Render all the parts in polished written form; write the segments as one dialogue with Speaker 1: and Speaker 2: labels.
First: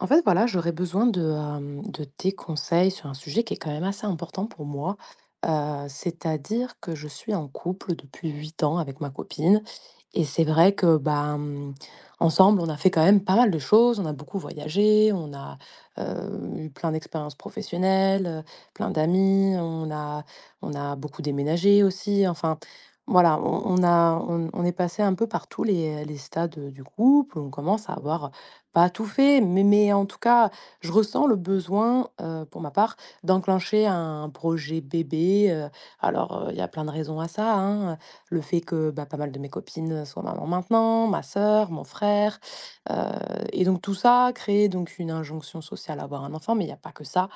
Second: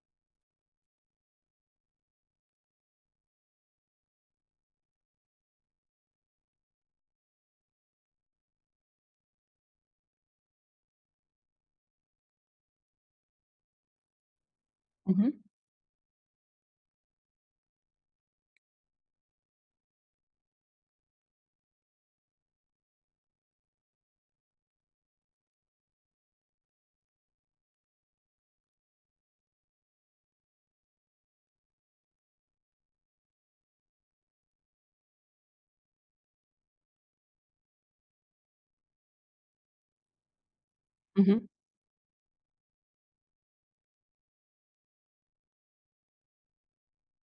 Speaker 1: En fait, voilà, j'aurais besoin de tes conseils sur un sujet qui est quand même assez important pour moi. C'est-à-dire que je suis en couple depuis 8 ans avec ma copine et c'est vrai que, bah, ensemble, on a fait quand même pas mal de choses. On a beaucoup voyagé, on
Speaker 2: Mhm.
Speaker 1: a, heu, eu plein d'expériences professionnelles, plein d'amis, on a beaucoup déménagé aussi. Enfin, voilà, on a on on est passé un peu par tous les stades, du couple. On commence à avoir, pas tout fait, mais en tout cas, je ressens le besoin, pour ma part, d'enclencher un projet bébé. Il y a plein de raisons à ça, hein, le fait que, bah, pas mal de mes copines soient maman maintenant, ma
Speaker 2: Mhm.
Speaker 1: sœur, mon frère, heu et donc tout ça crée donc une injonction sociale à avoir un enfant, mais il y a pas que ça.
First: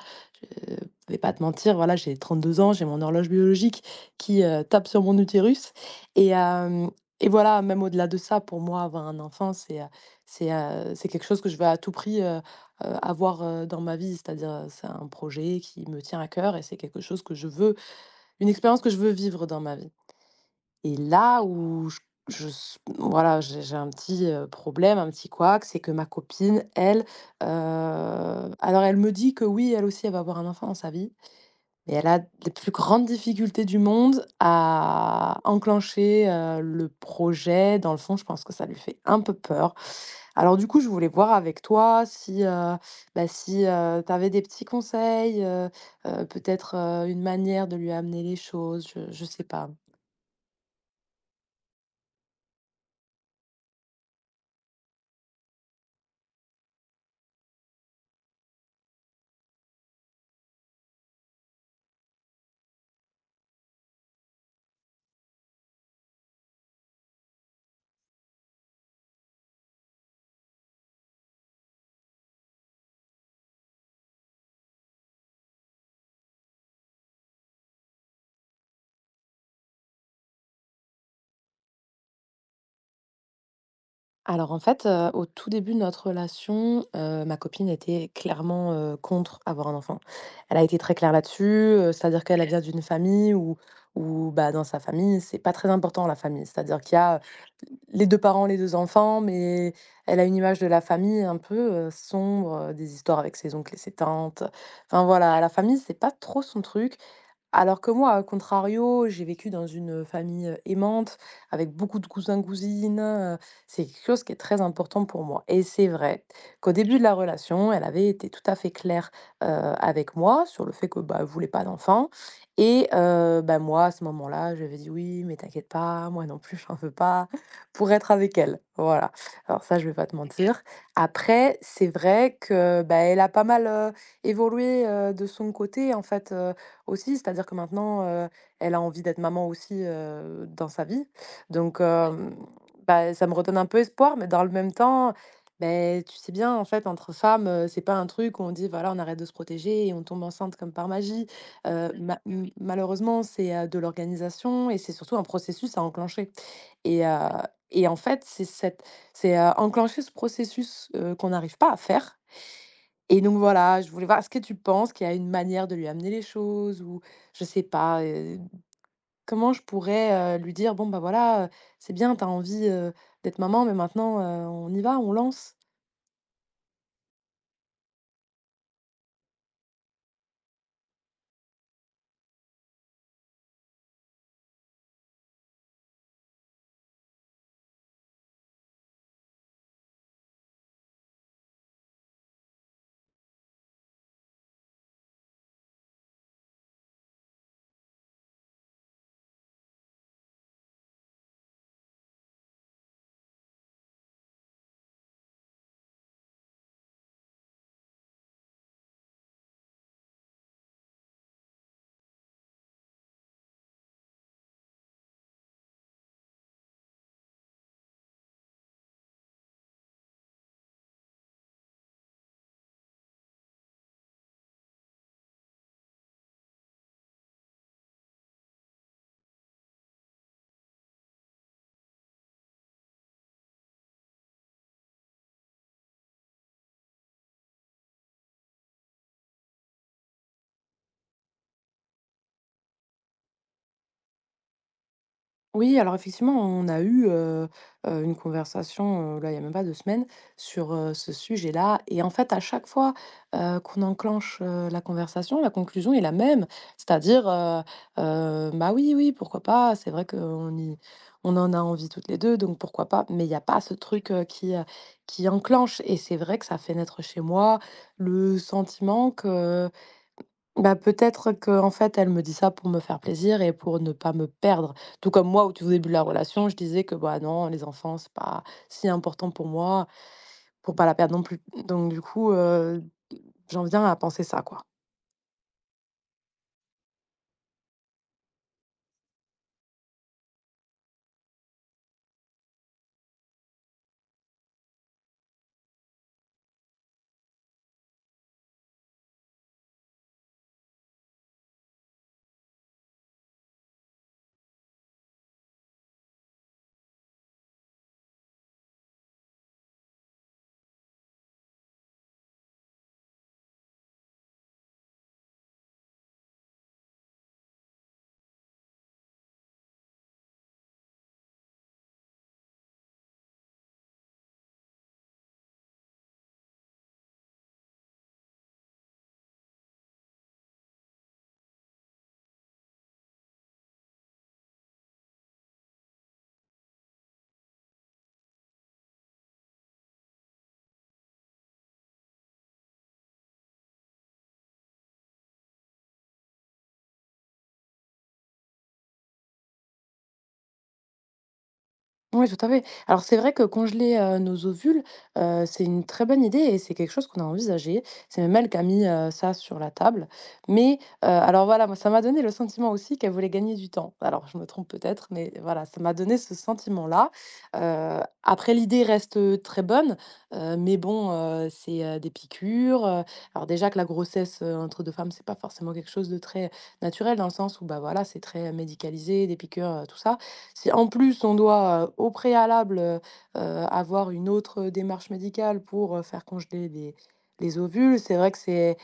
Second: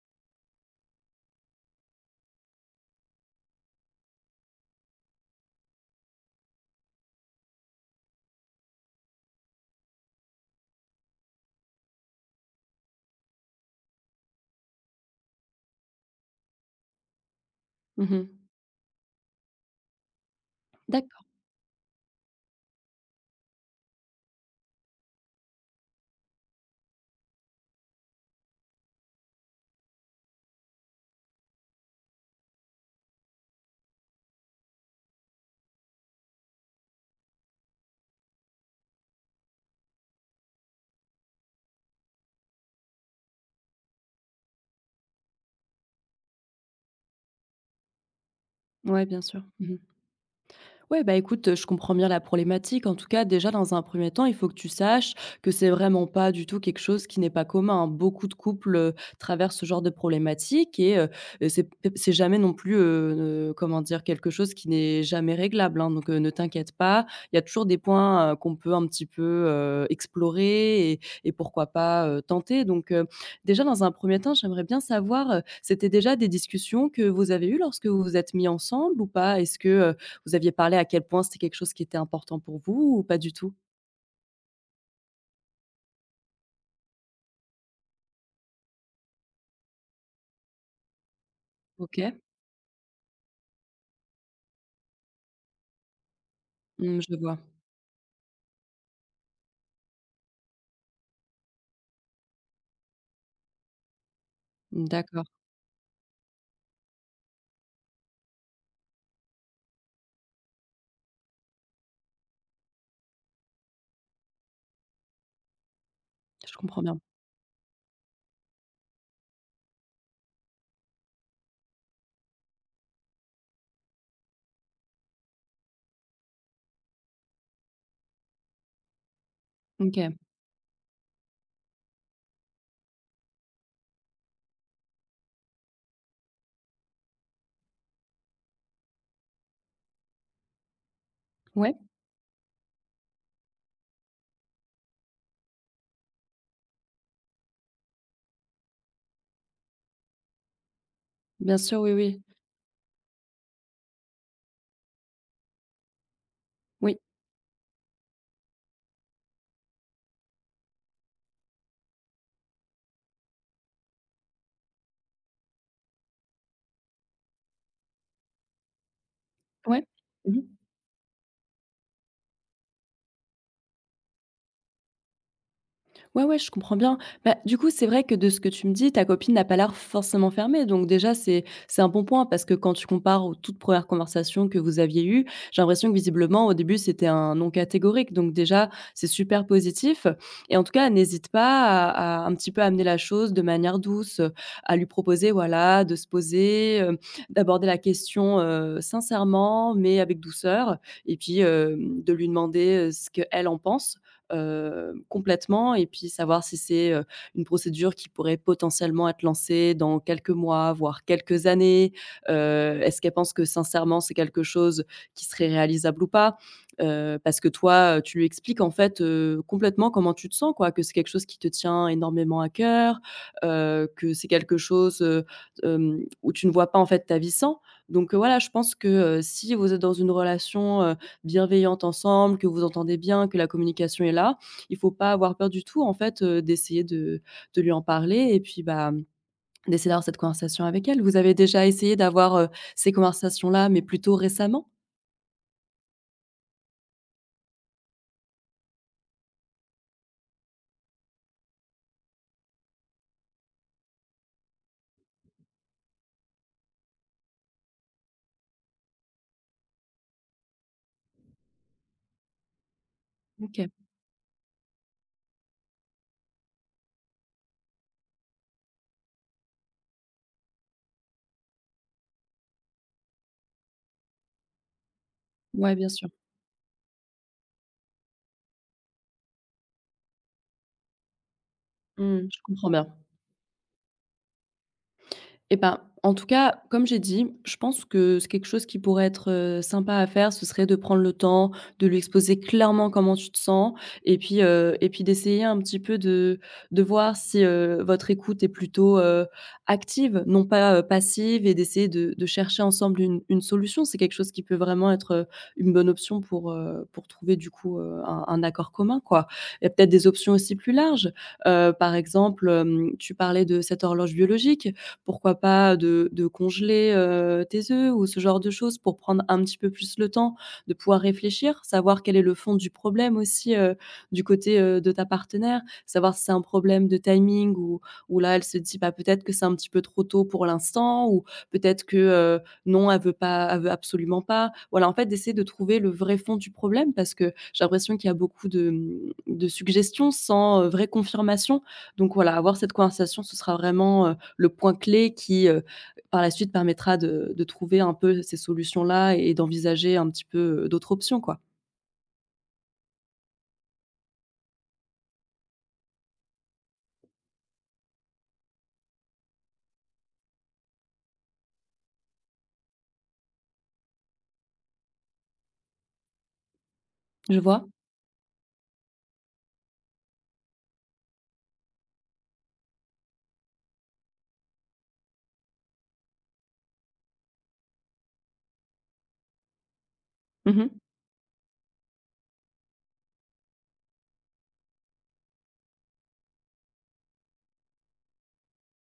Speaker 1: Je vais pas te mentir, voilà, j'ai 32 ans, j'ai mon horloge biologique qui, tape sur mon utérus et hem et voilà, même au-delà de ça, pour moi, avoir un enfant, c'est quelque chose que je veux à tout prix, avoir, dans ma vie. C'est un projet qui me tient à cœur et c'est quelque chose que je veux,
Speaker 2: Mmh. Mmh.
Speaker 1: une expérience que je veux vivre dans ma vie. Et
Speaker 2: D'accord.
Speaker 1: là où j je s voilà, j'ai un petit, problème, un petit couac, c'est que ma copine, elle, alors elle me dit que oui, elle aussi, elle va avoir un enfant dans sa vie. Et elle a les plus grandes difficultés du monde à enclencher, le projet. Dans le fond, je pense que ça lui fait un peu peur. Alors du coup, je voulais voir avec toi si, bah, si, tu avais des petits conseils, peut-être, une manière de lui amener les choses,
Speaker 2: Ouais,
Speaker 1: je
Speaker 2: bien
Speaker 1: je
Speaker 2: sûr.
Speaker 1: sais pas.
Speaker 2: Mmh. Ouais, bah écoute, je comprends bien la problématique. En tout cas, déjà, dans un premier temps, il faut que tu saches que c'est vraiment pas du tout quelque chose qui n'est pas commun, hein. Beaucoup de couples, traversent ce genre de problématique et c'est c'est jamais non plus, comment dire? Quelque chose qui n'est jamais réglable, hein, donc ne t'inquiète pas. Il y a toujours des points, qu'on peut un petit peu, explorer et pourquoi pas, tenter. Donc déjà, dans un premier temps, j'aimerais bien savoir, c'était déjà des discussions que vous avez eues lorsque vous vous êtes mis ensemble ou pas? Est-ce que, vous aviez parlé à quel point c'était quelque chose qui était important pour vous ou pas du tout?
Speaker 1: Alors en fait, au tout début de notre relation, ma copine était clairement, contre avoir un enfant. Elle a été très claire là-dessus,
Speaker 2: OK.
Speaker 1: c'est-à-dire qu'elle OK vient d'une famille où bah, dans sa famille, c'est pas très important la famille. C'est-à-dire qu'il y
Speaker 2: Mmh, je
Speaker 1: a,
Speaker 2: vois.
Speaker 1: les 2 parents, les 2 enfants, mais elle a une image de la famille un peu, sombre, des histoires avec ses oncles et ses tantes. Enfin
Speaker 2: D'accord,
Speaker 1: voilà, la famille, c'est pas trop son truc alors que moi, à contrario, j'ai vécu dans une famille, aimante, avec beaucoup de cousins-cousines, c'est quelque chose qui est très important pour moi et c'est vrai
Speaker 2: je
Speaker 1: qu'au
Speaker 2: comprends bien.
Speaker 1: début de la relation, elle avait été tout à fait claire, avec moi sur le fait que, bah, elle voulait pas d'enfant et bah, moi, à ce moment-là, j'avais dit: «Oui, mais t'inquiète pas, moi non plus, j'en veux pas», pour être avec elle, voilà. Alors ça, je vais pas
Speaker 2: OK.
Speaker 1: te OK mentir. Après, c'est vrai que, bah, elle a pas mal, évolué, de son côté, en fait, aussi, c'est-à-dire que maintenant, elle a envie d'être maman aussi, dans sa vie.
Speaker 2: Ouais,
Speaker 1: Donc Ouais, bah, ça me redonne un peu espoir, mais dans le même temps, beh, tu sais bien, en fait, entre femmes, c'est pas un truc où on dit: «Voilà, on arrête de se protéger et on tombe enceinte comme par magie».
Speaker 2: bien sûr, oui,
Speaker 1: Mmh, ma
Speaker 2: oui.
Speaker 1: m malheureusement, c'est, de l'organisation et c'est surtout un processus à enclencher
Speaker 2: Oui,
Speaker 1: et Ouais, et en fait, c'est enclencher ce processus, qu'on n'arrive pas à faire et donc voilà, je voulais voir est-ce que tu penses qu'il y a une manière de lui amener les choses ou je sais pas, comment je
Speaker 2: ouais.
Speaker 1: pourrais,
Speaker 2: Mmh.
Speaker 1: lui dire: «Bon, bah, voilà, c'est bien, t'as envie, d'être maman, mais maintenant, on y va, on lance»?
Speaker 2: Ouais, ouais, je comprends bien. Bah, du coup, c'est vrai que de ce que tu me dis, ta copine n'a pas l'air forcément fermée. Donc déjà, c'est un bon point parce que quand tu compares aux toutes premières conversations que vous aviez eues, j'ai l'impression que visiblement, au début, c'était un non catégorique. Donc déjà, c'est super positif. Et en tout cas, n'hésite pas à, à un petit peu amener la chose de manière douce, à lui proposer, voilà, de se poser, d'aborder la question sincèrement, mais avec douceur, et puis de lui demander ce qu'elle en pense complètement et puis savoir si c'est, une procédure qui pourrait potentiellement être lancée dans quelques mois, voire quelques années. Est-ce qu'elle pense que sincèrement c'est quelque chose qui serait réalisable ou pas? Parce que toi, tu lui expliques en fait, complètement comment tu te sens quoi, que c'est quelque chose qui te tient énormément à cœur, que c'est quelque chose, où tu ne vois pas en fait ta vie sans. Donc, voilà, je pense que, si vous êtes dans une relation, bienveillantes ensemble, que vous entendez bien, que la communication est là. Il faut pas avoir peur du tout en fait, d'essayer de lui en parler et puis, bah, d'essayer d'avoir cette conversation avec elle. Vous avez déjà essayé d'avoir, ces conversations-là, mais plutôt récemment?
Speaker 1: Oui, alors effectivement, on a eu, une conversation, là, il y a même pas 2 semaines sur, ce sujet-là et en fait, à chaque fois, qu'on enclenche, la conversation, la conclusion est la même. C'est-à-dire: «Bah, oui, oui, pourquoi pas? C'est vrai qu'on y on en a envie toutes les 2, donc pourquoi pas?» mais il y a pas
Speaker 2: OK.
Speaker 1: ce truc, qui enclenche et c'est vrai que ça fait naître chez moi le sentiment que bah, peut-être qu'en fait, elle me dit ça pour me faire plaisir et pour ne pas me perdre. Tout comme moi, au tout
Speaker 2: Ouais, bien
Speaker 1: début de la
Speaker 2: sûr.
Speaker 1: relation, je disais que bah non, les enfants, c'est pas si important pour moi, pour pas la perdre non plus. Donc du
Speaker 2: Mmh,
Speaker 1: coup,
Speaker 2: je comprends bien.
Speaker 1: j'en viens à penser ça, quoi.
Speaker 2: Eh ben, en tout cas, comme j'ai dit, je pense que c'est quelque chose qui pourrait être, sympa à faire, ce serait de prendre le temps de lui exposer clairement comment tu te sens et puis d'essayer un petit peu de voir si, votre écoute est plutôt, active, non pas, passive et d'essayer de chercher ensemble une solution. C'est quelque chose qui peut vraiment être, une bonne option pour trouver du coup, un accord commun, quoi, et peut-être des options aussi plus larges. Par exemple, tu parlais de cette horloge biologique, pourquoi pas de congeler, tes œufs ou ce genre de choses pour prendre un petit peu plus le temps de pouvoir réfléchir, savoir quel est le fond du problème aussi, du côté, de ta partenaire, savoir si c'est un problème de timing ou là elle se dit: «Bah, peut-être que c'est un petit peu trop tôt pour l'instant» ou peut-être que, non elle veut pas elle veut absolument pas. Voilà, en fait d'essayer de trouver le vrai fond du problème parce que j'ai l'impression qu'il y a beaucoup de, mmh, de suggestions sans, vraie confirmation donc voilà, avoir cette conversation ce sera vraiment, le point clé qui, par la suite, permettra de trouver un peu ces solutions-là et d'envisager un petit peu, d'autres options, quoi.
Speaker 1: Oui, tout à fait. Alors c'est vrai que congeler, nos ovules, c'est une très bonne idée et c'est quelque chose qu'on a envisagé. C'est même elle qui a mis, ça sur la table. Mais, alors voilà, moi ça m'a donné le sentiment aussi qu'elle voulait gagner du temps. Alors je me trompe peut-être, mais voilà, ça m'a donné ce sentiment-là.
Speaker 2: Je vois.
Speaker 1: Après l'idée reste, très bonne, mais bon, c'est, des piqûres, alors déjà que la grossesse, entre 2 femmes, c'est pas forcément quelque chose de très naturel dans le sens où, bah, voilà, c'est très médicalisé, des piqûres, tout ça.
Speaker 2: Mmh mh.
Speaker 1: Si en plus on doit, au préalable, heu, avoir une autre démarche médicale pour, faire congeler les ovules, c'est vrai que c'est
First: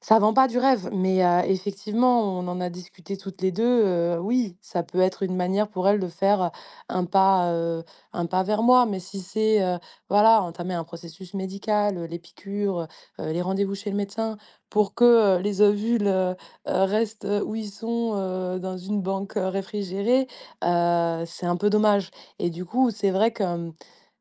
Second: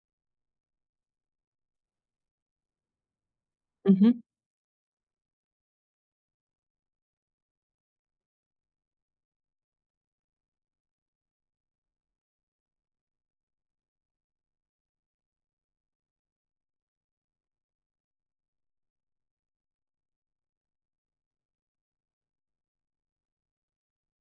Speaker 1: ça vend pas du rêve, mais effectivement, on en a discuté toutes les 2.
Speaker 2: Mmh.
Speaker 1: Oui, ça peut être une manière pour elle de faire, un pas, un pas vers moi, mais si c'est, voilà, entamer un processus médical, les piqûres, les rendez-vous chez le médecin pour que, les ovules, restent, où ils sont, dans une banque, réfrigérée. C'est un peu dommage et du coup, c'est vrai que,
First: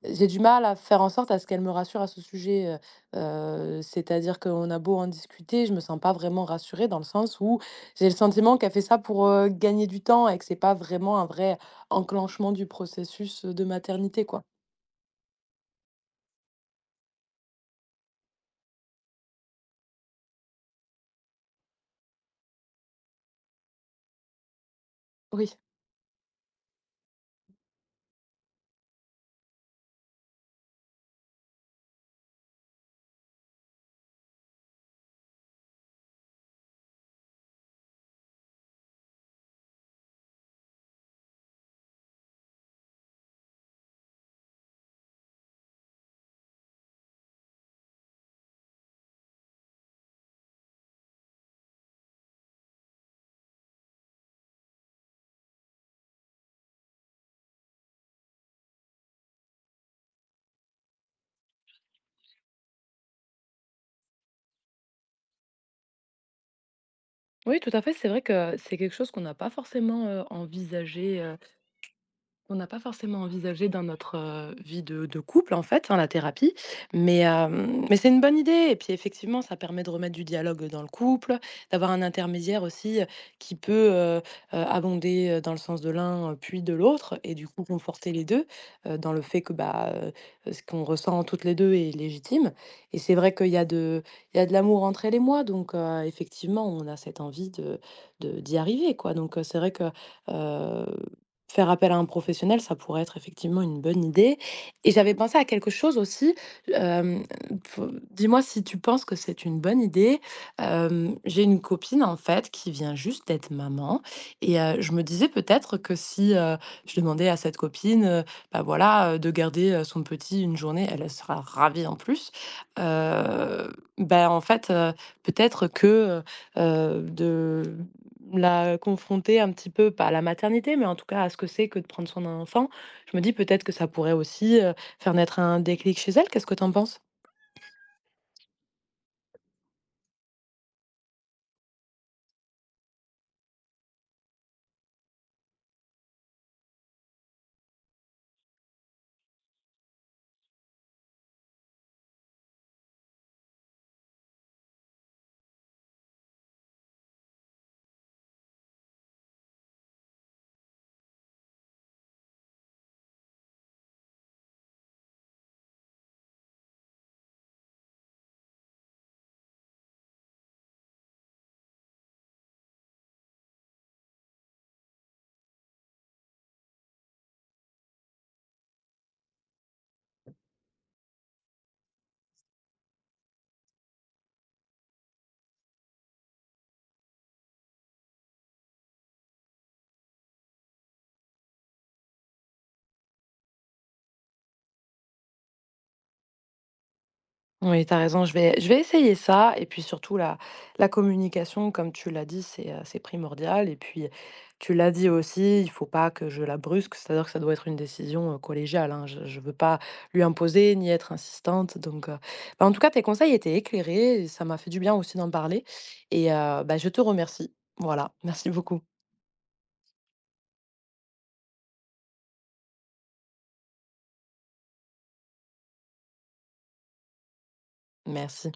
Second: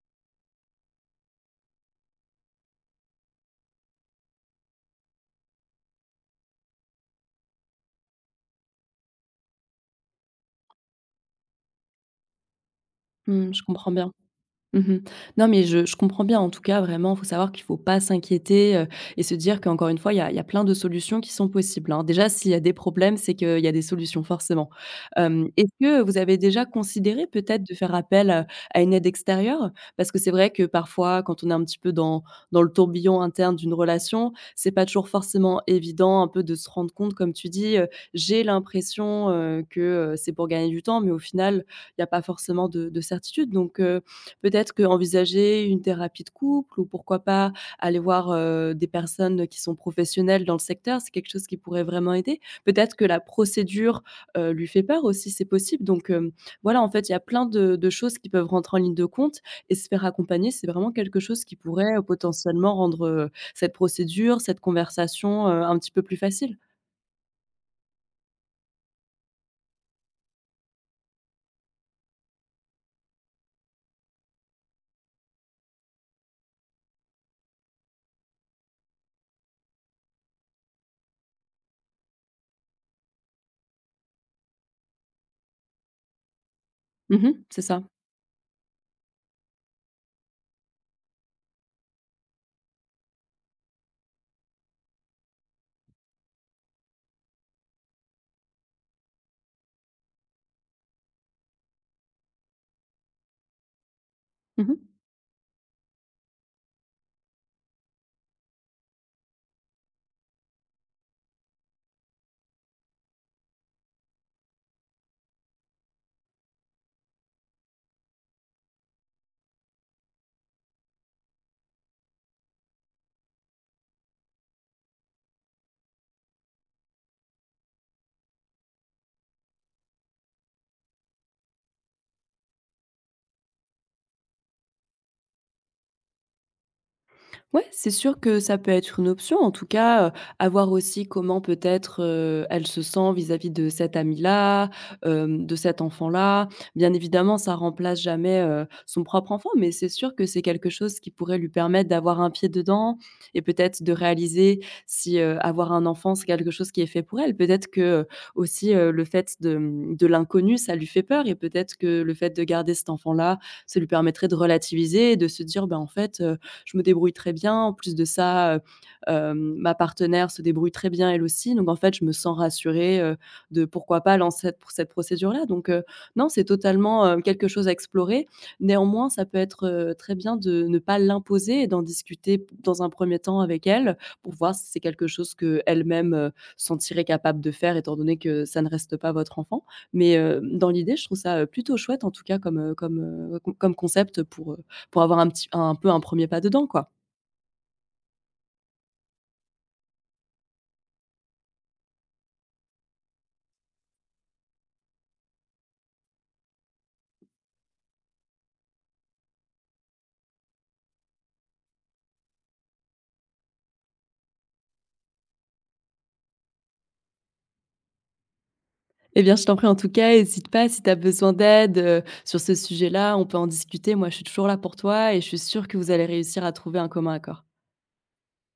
Speaker 1: j'ai du mal à faire en sorte à ce qu'elle me rassure à ce sujet, heu c'est-à-dire qu'on a beau en discuter, je me sens pas vraiment rassurée dans le sens où j'ai le sentiment qu'elle fait ça pour, gagner du temps et que c'est pas vraiment un vrai enclenchement du processus,
Speaker 2: Mmh, je
Speaker 1: de
Speaker 2: comprends bien.
Speaker 1: maternité, quoi.
Speaker 2: Mmh. Non, mais je comprends bien. En tout cas, vraiment, il faut savoir qu'il ne faut pas s'inquiéter, et se dire qu'encore une fois, il y a plein de solutions qui sont possibles, hein. Déjà, s'il y a des problèmes, c'est qu'il y a des solutions forcément.
Speaker 1: Oui.
Speaker 2: Est-ce que vous avez déjà considéré peut-être de faire appel, à une aide extérieure? Parce que c'est vrai que parfois, quand on est un petit peu dans dans le tourbillon interne d'une relation, c'est pas toujours forcément évident un peu de se rendre compte, comme tu dis, «J'ai l'impression, que, c'est pour gagner du temps», mais au final, il y a pas forcément de certitude. Donc peut-être qu'envisager une thérapie de couple ou pourquoi pas aller voir, des personnes qui sont professionnelles dans le secteur, c'est quelque chose qui pourrait vraiment aider. Peut-être que la procédure, lui fait peur aussi, c'est possible. Donc, voilà, en fait, il y a plein de choses qui peuvent rentrer en ligne de compte et se faire accompagner, c'est vraiment quelque chose qui pourrait, potentiellement rendre, cette procédure, cette conversation, un petit peu plus facile.
Speaker 1: Oui, tout à fait, c'est vrai que c'est quelque chose qu'on n'a pas forcément, envisagé. On n'a pas forcément envisagé dans notre, vie de couple, en fait, hein, la thérapie, mais c'est une bonne idée et puis effectivement, ça permet de remettre du dialogue, dans le couple, d'avoir un intermédiaire aussi, qui peut, abonder, dans le sens de l'un, puis de l'autre et
Speaker 2: Mmh,
Speaker 1: du
Speaker 2: c'est
Speaker 1: coup
Speaker 2: ça.
Speaker 1: conforter les 2 dans le fait que, bah, ce qu'on ressent toutes les 2 est légitime et c'est vrai qu'il y a de il y a de l'amour entre elle et moi donc effectivement, on a cette envie de d'y arriver, quoi donc c'est vrai que, heu faire appel à un professionnel, ça pourrait être effectivement une bonne idée
Speaker 2: Mmh.
Speaker 1: et j'avais pensé à quelque chose aussi, hem, faut dis-moi si tu penses que c'est une bonne idée. J'ai une copine, en fait, qui vient juste d'être maman et je me disais peut-être que si, je demandais à cette copine, bah, voilà, de garder, son petit une journée, elle, sera ravie en plus. Heu, bah, en fait, peut-être que, heu de la confronter un petit peu, pas à la maternité, mais en tout cas à ce que c'est que de prendre soin d'un enfant, je me dis peut-être que ça pourrait aussi, faire naître un déclic chez elle. Qu'est-ce que tu en penses?
Speaker 2: Ouais, c'est sûr que ça peut être une option. En tout cas, à voir aussi comment peut-être, elle se sent vis-à-vis de cette amie-là, de cet enfant-là. Bien évidemment, ça remplace jamais, son propre enfant, mais c'est sûr que c'est quelque chose qui pourrait lui permettre d'avoir un pied dedans et peut-être de réaliser si, avoir un enfant, c'est quelque chose qui est fait pour elle. Peut-être que, aussi, le fait de, mmh, de l'inconnu, ça lui fait peur et peut-être que le fait de garder cet enfant-là, ça lui permettrait de relativiser et de se dire: ben en fait, je me débrouille très bien. En plus de ça, ma partenaire se débrouille très bien elle aussi. Donc en fait, je me sens rassurée, de pourquoi pas lancer cette procédure-là. Donc non, c'est totalement, quelque chose à explorer. Néanmoins, ça peut être, très bien de ne pas l'imposer et d'en discuter dans un premier temps avec elle pour voir si c'est quelque chose que elle même sentirait capable de faire étant donné que ça ne reste pas votre enfant. Mais dans l'idée, je trouve ça, plutôt chouette en tout cas comme, comme concept pour avoir un peu un premier pas dedans, quoi.
Speaker 1: Oui, tu as raison, je vais essayer ça et puis surtout la communication comme tu l'as dit, c'est primordial et puis tu l'as dit aussi, il faut pas que je la brusque, c'est-à-dire que ça doit être une décision, collégiale, hein. Je veux pas lui imposer ni être insistante donc bah, en tout cas tes conseils étaient éclairés et ça m'a fait du bien aussi d'en parler et bah, je te remercie. Voilà, merci beaucoup.
Speaker 2: Eh bien, je t'en prie, en tout cas, hésite pas si tu as besoin d'aide, sur ce sujet-là, on peut en discuter. Moi, je suis toujours là pour toi et je suis sûre que vous allez réussir à trouver un commun accord.
Speaker 1: Merci.